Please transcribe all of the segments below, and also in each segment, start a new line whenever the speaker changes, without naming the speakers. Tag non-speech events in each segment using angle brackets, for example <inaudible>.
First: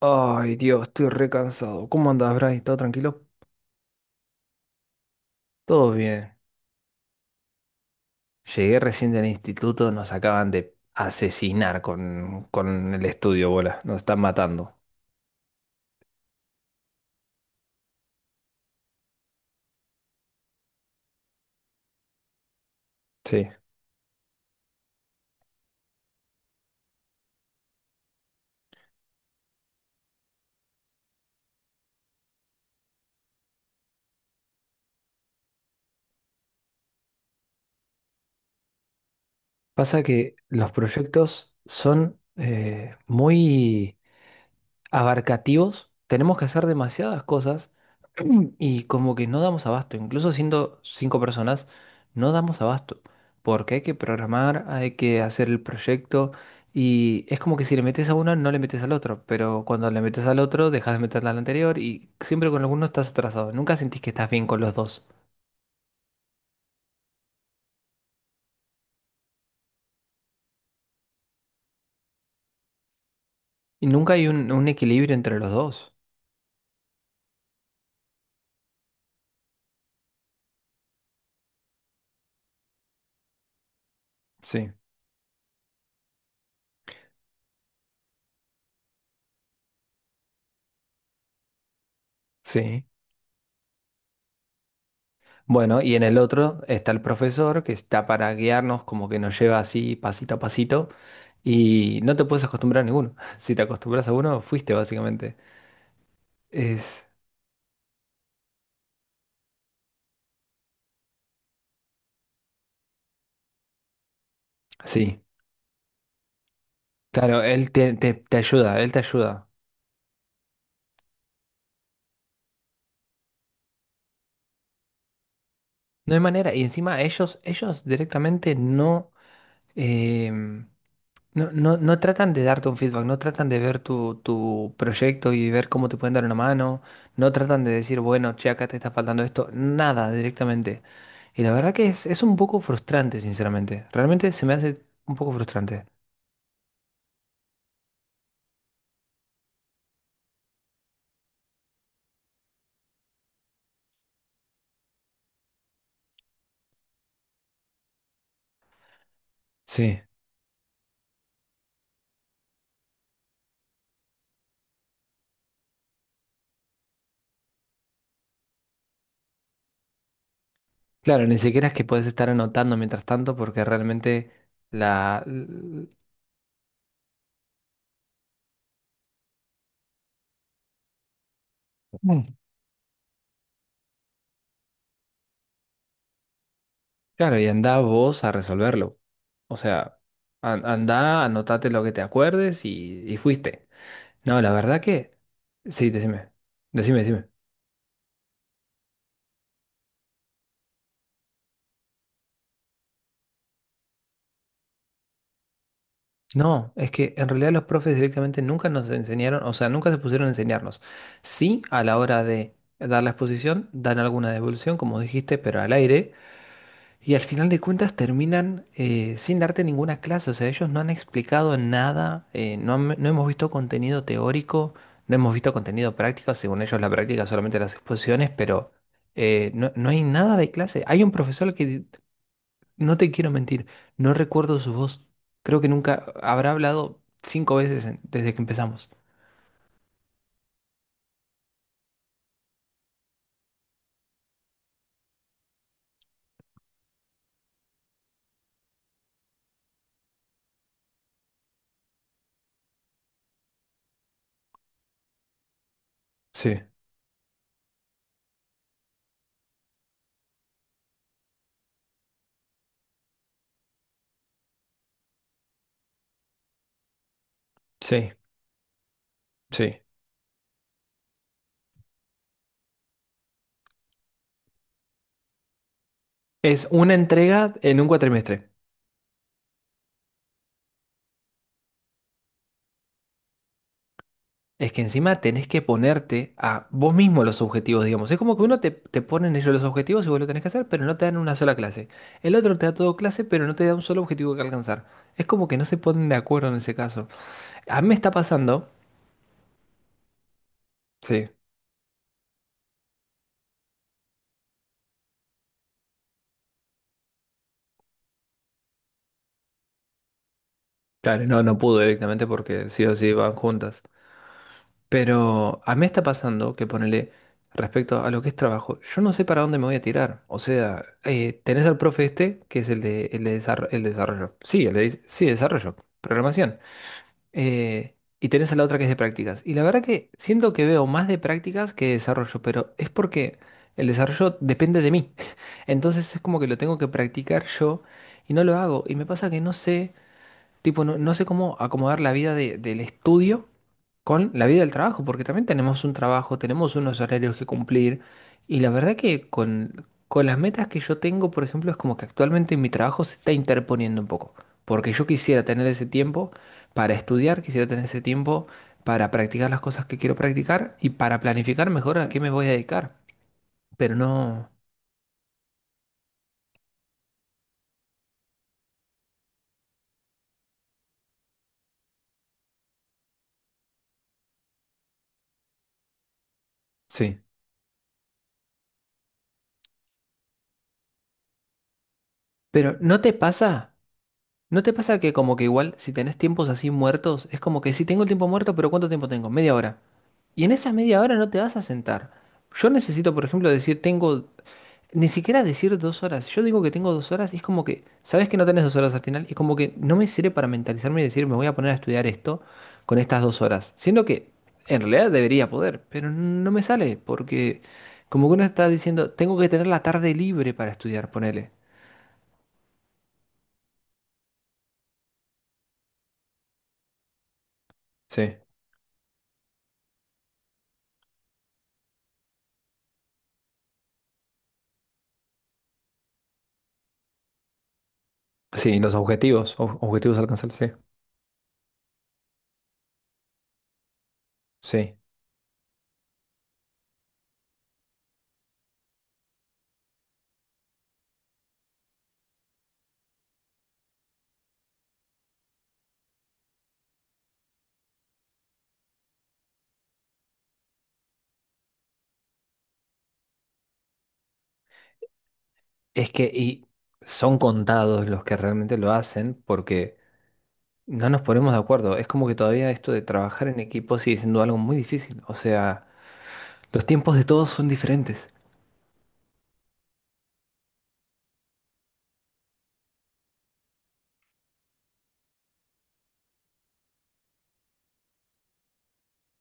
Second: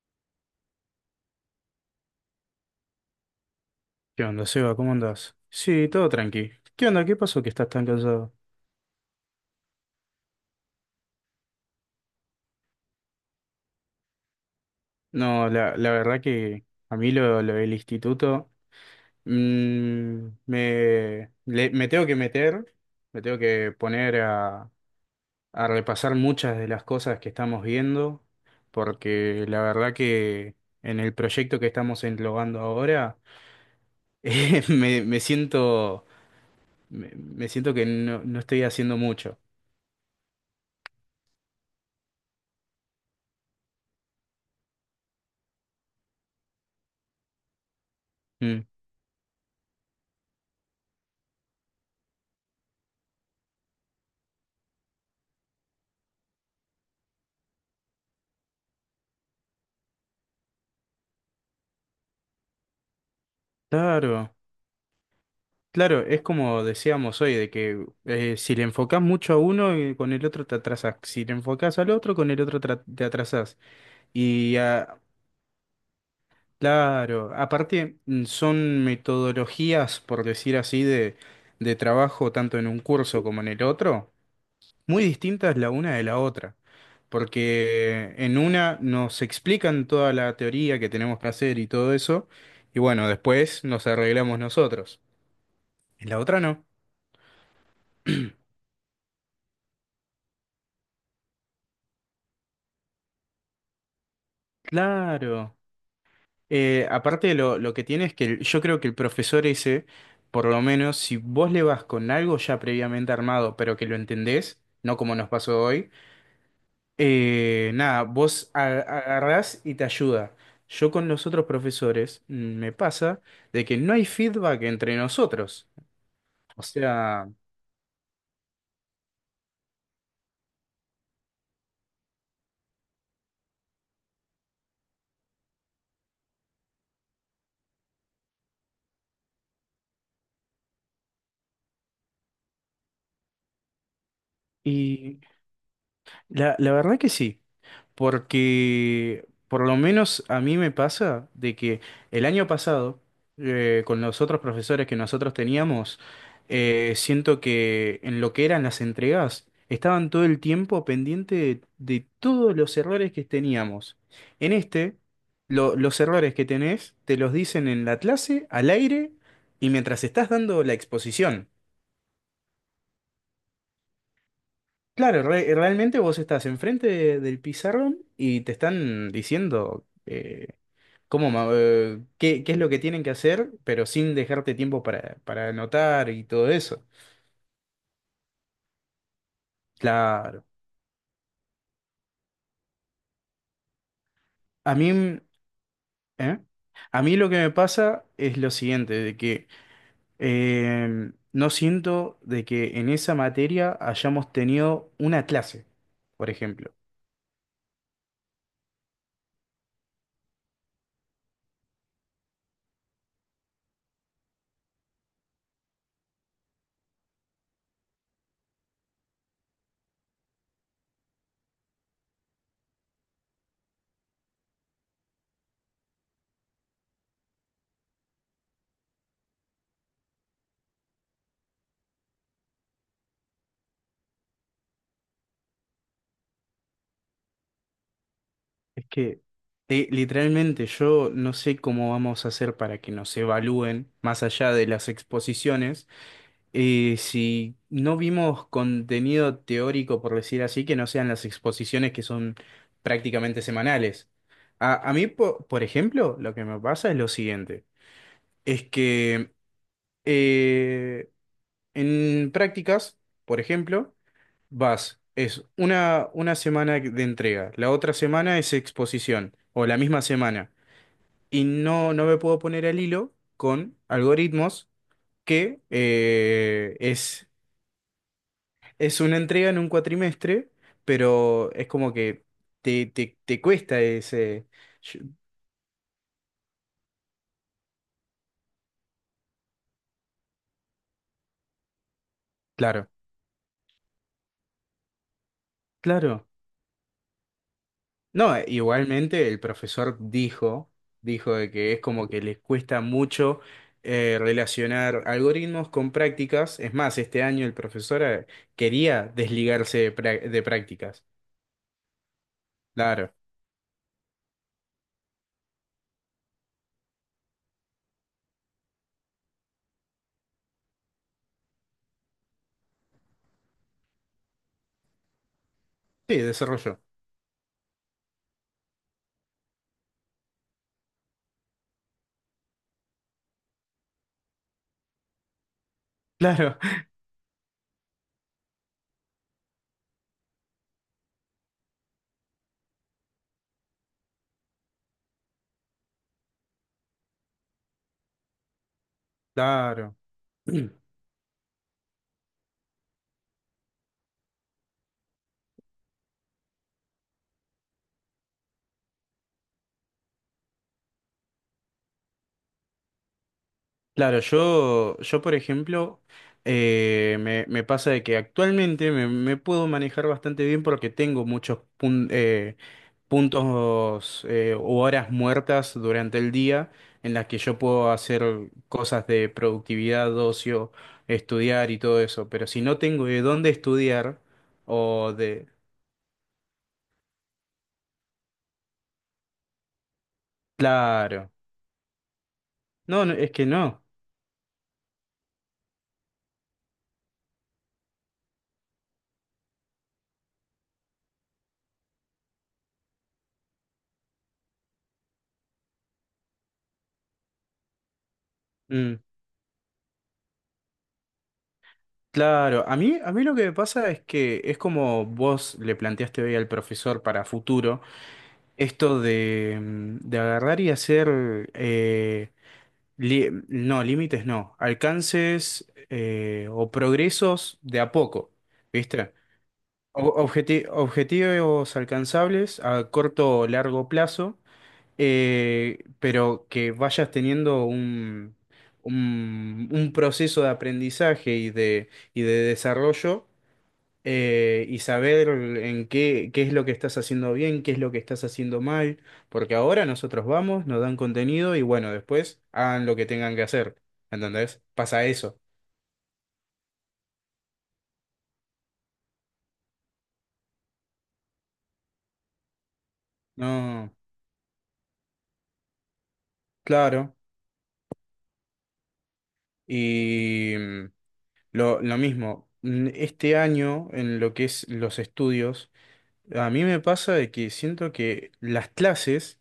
Ay, Dios, estoy re cansado. ¿Cómo andás, Bray? ¿Todo tranquilo?
¿Qué onda, Seba? ¿Cómo andás? Sí,
Todo
todo
bien.
tranqui. ¿Qué onda? ¿Qué pasó que estás tan cansado?
Llegué recién del instituto, nos acaban de asesinar con el estudio, bola. Nos están matando.
No, la verdad que a mí lo del instituto me tengo que meter, me tengo
Sí.
que poner a repasar muchas de las cosas que estamos viendo, porque la verdad que en el proyecto que estamos englobando ahora <laughs> me siento, me siento que no estoy haciendo mucho.
Pasa que los proyectos son muy abarcativos, tenemos que hacer demasiadas cosas <clears throat>
Mm.
y como que no damos abasto, incluso siendo cinco personas, no damos abasto, porque hay que programar, hay que hacer el proyecto y es como que si le metes a uno no le metes al otro, pero cuando le metes al otro dejas de meterle al anterior y siempre con alguno estás atrasado, nunca sentís que estás
Claro.
bien con los dos
Claro, es como decíamos hoy, de que si le enfocás mucho a uno, con el otro te atrasás. Si le enfocás al otro, con el otro te atrasás.
y nunca hay un,
Y
un
ah,
equilibrio entre los dos.
claro, aparte son metodologías, por decir así, de trabajo tanto en un curso como en el otro,
Sí,
muy distintas la una de la otra. Porque en una nos explican toda la teoría que tenemos que hacer y todo eso, y
sí.
bueno, después nos arreglamos nosotros.
Bueno, y en
En
el
la otra
otro
no.
está el profesor que está para guiarnos, como que nos lleva así pasito a pasito, y no te puedes acostumbrar a ninguno. <laughs> Si te acostumbras a uno, fuiste básicamente.
Claro.
Es
Aparte lo que tiene es que yo creo que el profesor ese, por lo menos, si vos le vas con algo ya previamente armado, pero que lo entendés, no como
Sí,
nos pasó hoy,
claro, él te,
nada,
te- te
vos
ayuda, él te ayuda.
agarrás y te ayuda. Yo con los otros profesores me pasa de que no hay feedback entre nosotros.
No hay manera, y
O
encima
sea,
ellos directamente no, em, no, no, no tratan de darte un feedback, no tratan de ver tu proyecto y ver cómo te pueden dar una mano, no tratan de decir, bueno, che, acá te está faltando esto, nada directamente. Y la verdad que es un poco frustrante, sinceramente. Realmente se me hace un
y
poco frustrante.
la verdad que sí. Porque por lo menos a mí me pasa de que el año pasado, con los otros profesores que nosotros teníamos, siento que en lo que eran las entregas,
Sí.
estaban todo el tiempo pendiente de todos los errores que teníamos. En este, los errores que tenés te los dicen en la clase, al aire y mientras estás dando la
Claro, ni
exposición.
siquiera es que puedes estar anotando mientras tanto porque realmente la...
Claro,
l-
realmente vos estás enfrente del pizarrón y te están diciendo.
Mm.
Qué es lo que tienen que hacer, pero sin dejarte tiempo para anotar y todo eso.
Claro, y anda vos a resolverlo. O sea,
Claro.
andá, anotate lo que te acuerdes y fuiste. No, la
A
verdad
mí,
que...
mm,
Sí, decime.
¿eh?
Decime,
A mí
decime.
lo que me pasa es lo siguiente, de que no siento de que en esa materia hayamos tenido una clase, por ejemplo.
No, es que en realidad los profes directamente nunca nos enseñaron, o sea, nunca se pusieron a enseñarnos. Sí, a la hora de dar la exposición, dan alguna devolución, como dijiste, pero al aire. Y al final de cuentas terminan sin darte ninguna clase. O sea, ellos no han explicado nada, no hemos visto contenido teórico, no hemos visto contenido práctico. Según ellos, la práctica es solamente las exposiciones, pero no hay nada de clase. Hay un profesor que no te quiero mentir, no recuerdo su voz. Creo que nunca habrá hablado cinco veces desde que
Es
empezamos.
que literalmente yo no sé cómo vamos a hacer para que nos evalúen más allá de las exposiciones. Si no vimos contenido teórico, por decir así, que no sean las exposiciones que son prácticamente semanales. Por ejemplo, lo que
Sí,
me pasa es lo siguiente, es que eh, en prácticas, por ejemplo, vas, es una semana de entrega, la otra
sí,
semana es exposición, o la
sí.
misma semana, y no me puedo poner al hilo con algoritmos que
Es una
es.
entrega en un cuatrimestre.
Es una entrega en un cuatrimestre, pero es como que te cuesta ese...
Es que
Yo.
encima tenés que ponerte a vos mismo los objetivos, digamos. Es como que uno te ponen ellos los objetivos y vos lo tenés que hacer, pero no te dan una sola clase. El otro te da
Claro,
todo clase, pero no te da un solo objetivo que alcanzar. Es como que no se ponen de
claro.
acuerdo en ese caso. A mí me está
No,
pasando.
igualmente el profesor dijo,
Sí,
dijo de que es como que les cuesta mucho relacionar algoritmos con prácticas. Es más, este año el profesor quería desligarse de, de prácticas.
claro, no pudo directamente porque sí o sí
Claro.
van juntas. Pero a mí me está pasando que ponele respecto a lo que es trabajo, yo no sé para dónde me voy a tirar. O sea, tenés al profe este, que es el desarrollo. Sí, sí, desarrollo,
Sí,
programación.
desarrollo.
Y tenés a la otra que es de prácticas. Y la verdad que siento que veo más de prácticas que de desarrollo, pero es porque el desarrollo depende de mí. <laughs> Entonces es como que lo
Claro,
tengo que practicar yo y no lo hago. Y me pasa que no sé, tipo, no sé cómo acomodar la vida del estudio con la vida del trabajo, porque también tenemos un trabajo, tenemos unos horarios que cumplir, y la verdad que
<laughs>
con,
claro.
con las metas que
<clears throat>
yo tengo, por ejemplo, es como que actualmente mi trabajo se está interponiendo un poco, porque yo quisiera tener ese tiempo para estudiar, quisiera tener ese tiempo para practicar las cosas que quiero practicar y para planificar mejor a qué me voy a dedicar, pero
Claro,
no...
yo por ejemplo, me pasa de que actualmente me puedo manejar bastante bien porque tengo muchos puntos o horas muertas durante el día en
Sí.
las que yo puedo hacer cosas de productividad, ocio, estudiar y todo eso. Pero si
Pero
no
¿no
tengo
te
de dónde
pasa?
estudiar
¿No te pasa
o
que como que
de...
igual si tenés tiempos así muertos, es como que si tengo el tiempo muerto, pero ¿cuánto tiempo tengo? Media hora. Y en esa media hora no
Claro.
te vas a sentar. Yo
No,
necesito,
no,
por
es que
ejemplo, decir,
no.
tengo, ni siquiera decir 2 horas. Yo digo que tengo 2 horas y es como que, ¿sabes que no tenés 2 horas al final? Es como que no me sirve para mentalizarme y decir, me voy a poner a estudiar esto con estas 2 horas. Siendo que en realidad debería poder, pero no me sale porque como que uno está
Mm.
diciendo, tengo que tener la tarde libre para estudiar, ponele.
Claro, a mí lo que me pasa es que es como vos le planteaste hoy al profesor para futuro,
Sí,
esto de, de agarrar y hacer, eh, límites no, alcances o progresos de a poco,
sí, los
¿viste?
objetivos, ob- objetivos alcanzables, sí,
Objetivos alcanzables a corto o largo plazo,
sí.
pero que vayas teniendo un proceso de aprendizaje y de desarrollo y saber en qué, qué es lo que estás haciendo bien, qué es lo que estás haciendo mal, porque ahora nosotros vamos, nos dan contenido y bueno, después hagan lo que tengan que hacer, ¿entendés? Pasa eso.
Y son contados los que realmente lo hacen porque... No nos ponemos de acuerdo. Es como que todavía esto de trabajar en
No,
equipo sigue siendo algo muy difícil. O sea, los
claro.
tiempos de todos son diferentes.
Y lo mismo, este año en lo que es los estudios, a mí me pasa de que siento que las clases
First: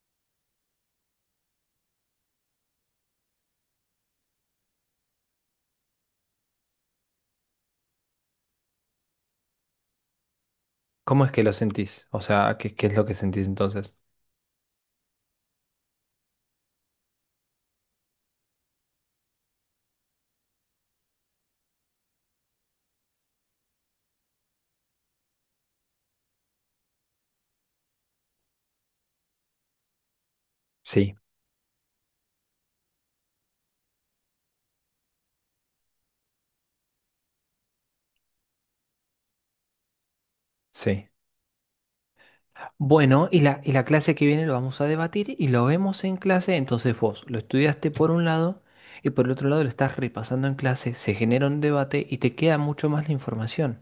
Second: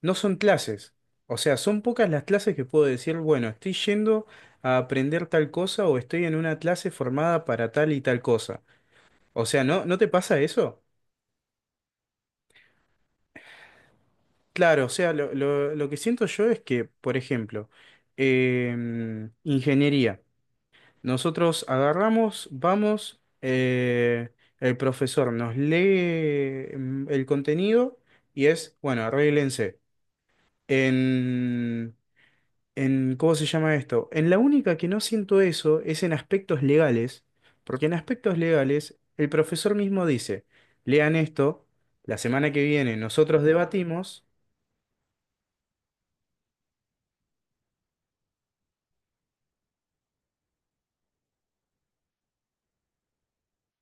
no son clases. O sea, son pocas las clases que puedo decir, bueno, estoy yendo a aprender tal cosa o estoy en una clase formada para tal y tal cosa. O sea, no te pasa eso?
¿Cómo es que lo sentís? O sea, ¿qué es lo que sentís entonces?
Claro, o sea, lo que siento yo es que, por ejemplo, ingeniería. Nosotros agarramos, vamos, el profesor nos lee el contenido y es, bueno, arréglense.
Sí,
En, en, ¿cómo se llama esto? En la única que no siento eso es en aspectos legales, porque en aspectos legales el profesor mismo dice,
sí.
lean esto, la semana que viene
Bueno, y
nosotros
la, y la clase
debatimos.
que viene lo vamos a debatir y lo vemos en clase. Entonces vos lo estudiaste por un lado y por el otro lado lo estás repasando en clase. Se genera un debate y te queda mucho más la información.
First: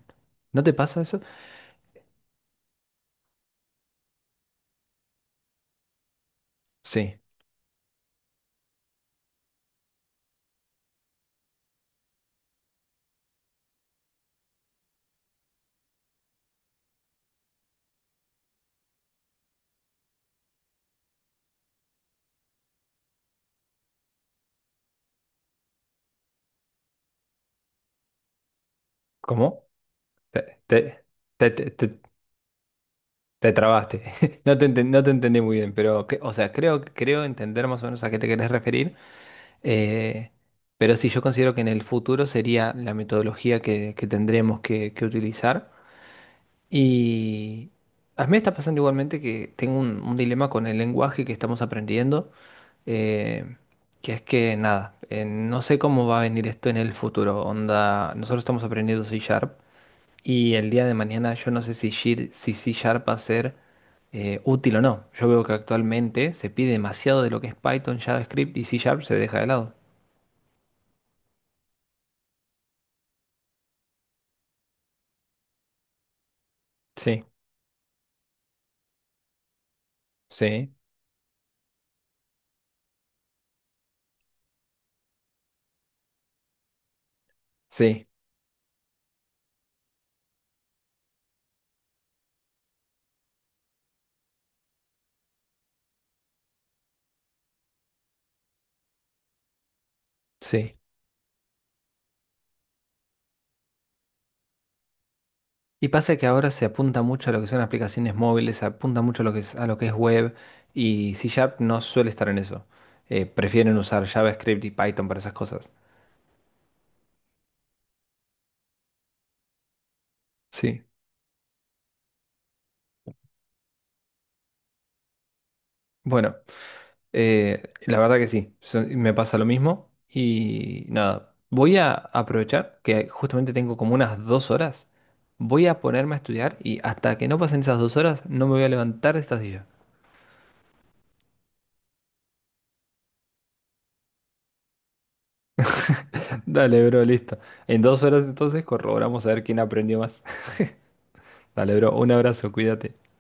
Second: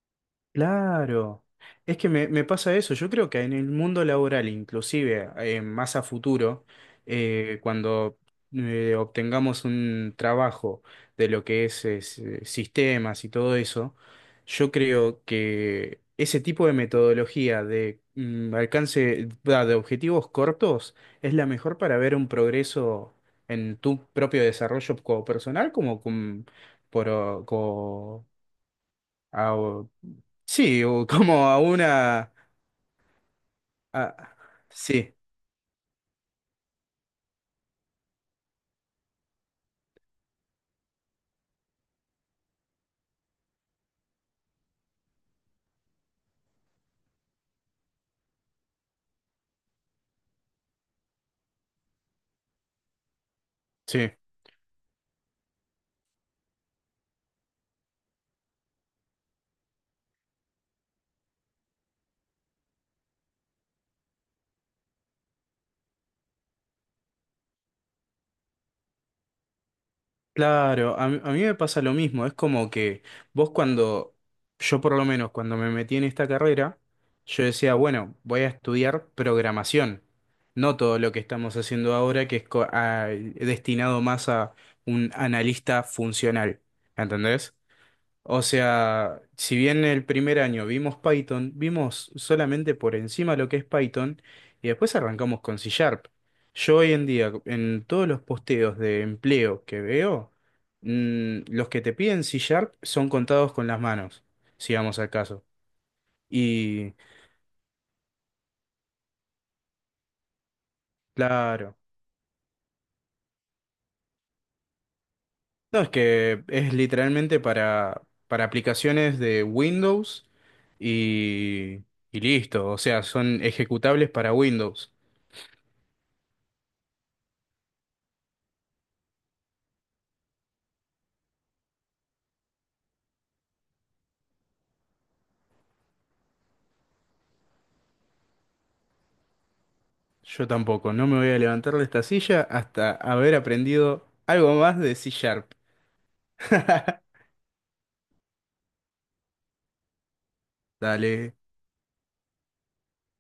¿No te pasa eso?
Claro. Es que me pasa eso. Yo creo que en el mundo laboral, inclusive más a futuro,
Sí.
cuando obtengamos un trabajo de lo que es, sistemas y todo eso, yo creo que ese tipo de metodología de alcance va, de objetivos cortos es la mejor para ver un progreso en tu propio desarrollo como personal como, con- por, o- co-
¿Cómo?
a-
Te,
sí,
te,
o como
te,
a
te- te-
una...
Te trabaste.
a.
<laughs> No te
Sí,
entendí muy bien, pero, o sea, creo entender más o menos a qué te querés referir. eh, pero sí, yo considero que en el futuro sería la metodología que tendremos que utilizar. Y a mí me está pasando igualmente que tengo un dilema con el lenguaje que estamos aprendiendo, eh,
sí.
que es que, nada, no sé cómo va a venir esto en el futuro. Onda, nosotros estamos aprendiendo C Sharp y el día de mañana yo no sé si C Sharp va a ser útil o no. Yo veo que actualmente se pide demasiado de lo que es Python, JavaScript y C Sharp se deja de lado.
Claro, a mí me pasa lo mismo. Es como que vos cuando, yo por lo menos cuando me metí en esta carrera,
Sí,
yo decía, bueno, voy a estudiar programación.
sí,
No todo lo que estamos haciendo ahora, que es destinado más a un analista funcional. ¿Entendés?
sí,
O sea, si bien el primer año vimos Python, vimos solamente por encima lo que es Python y después arrancamos con C Sharp. Yo hoy en día, en todos los posteos de empleo que veo,
sí.
los que te piden C Sharp son contados con las manos, si vamos al caso.
Y pasa que ahora se
Y
apunta mucho a lo que son aplicaciones móviles, se apunta mucho a lo que es web y C Sharp
claro,
no suele estar en eso. Prefieren usar JavaScript y Python para esas cosas.
no, es que es literalmente para aplicaciones de Windows
Sí.
y, y listo. O sea, son ejecutables para Windows.
Bueno. La verdad que sí, me pasa lo mismo y nada, voy a aprovechar que justamente tengo como unas 2 horas, voy a ponerme a estudiar y hasta que no pasen esas 2 horas no me voy a levantar de esta silla.
Yo tampoco, no me voy a levantar de esta silla hasta haber aprendido algo más de C Sharp.
<laughs> Dale, bro,
<laughs>
listo. En 2 horas entonces corroboramos a ver quién aprendió más. <laughs>
Dale.
Dale, bro, un abrazo, cuídate.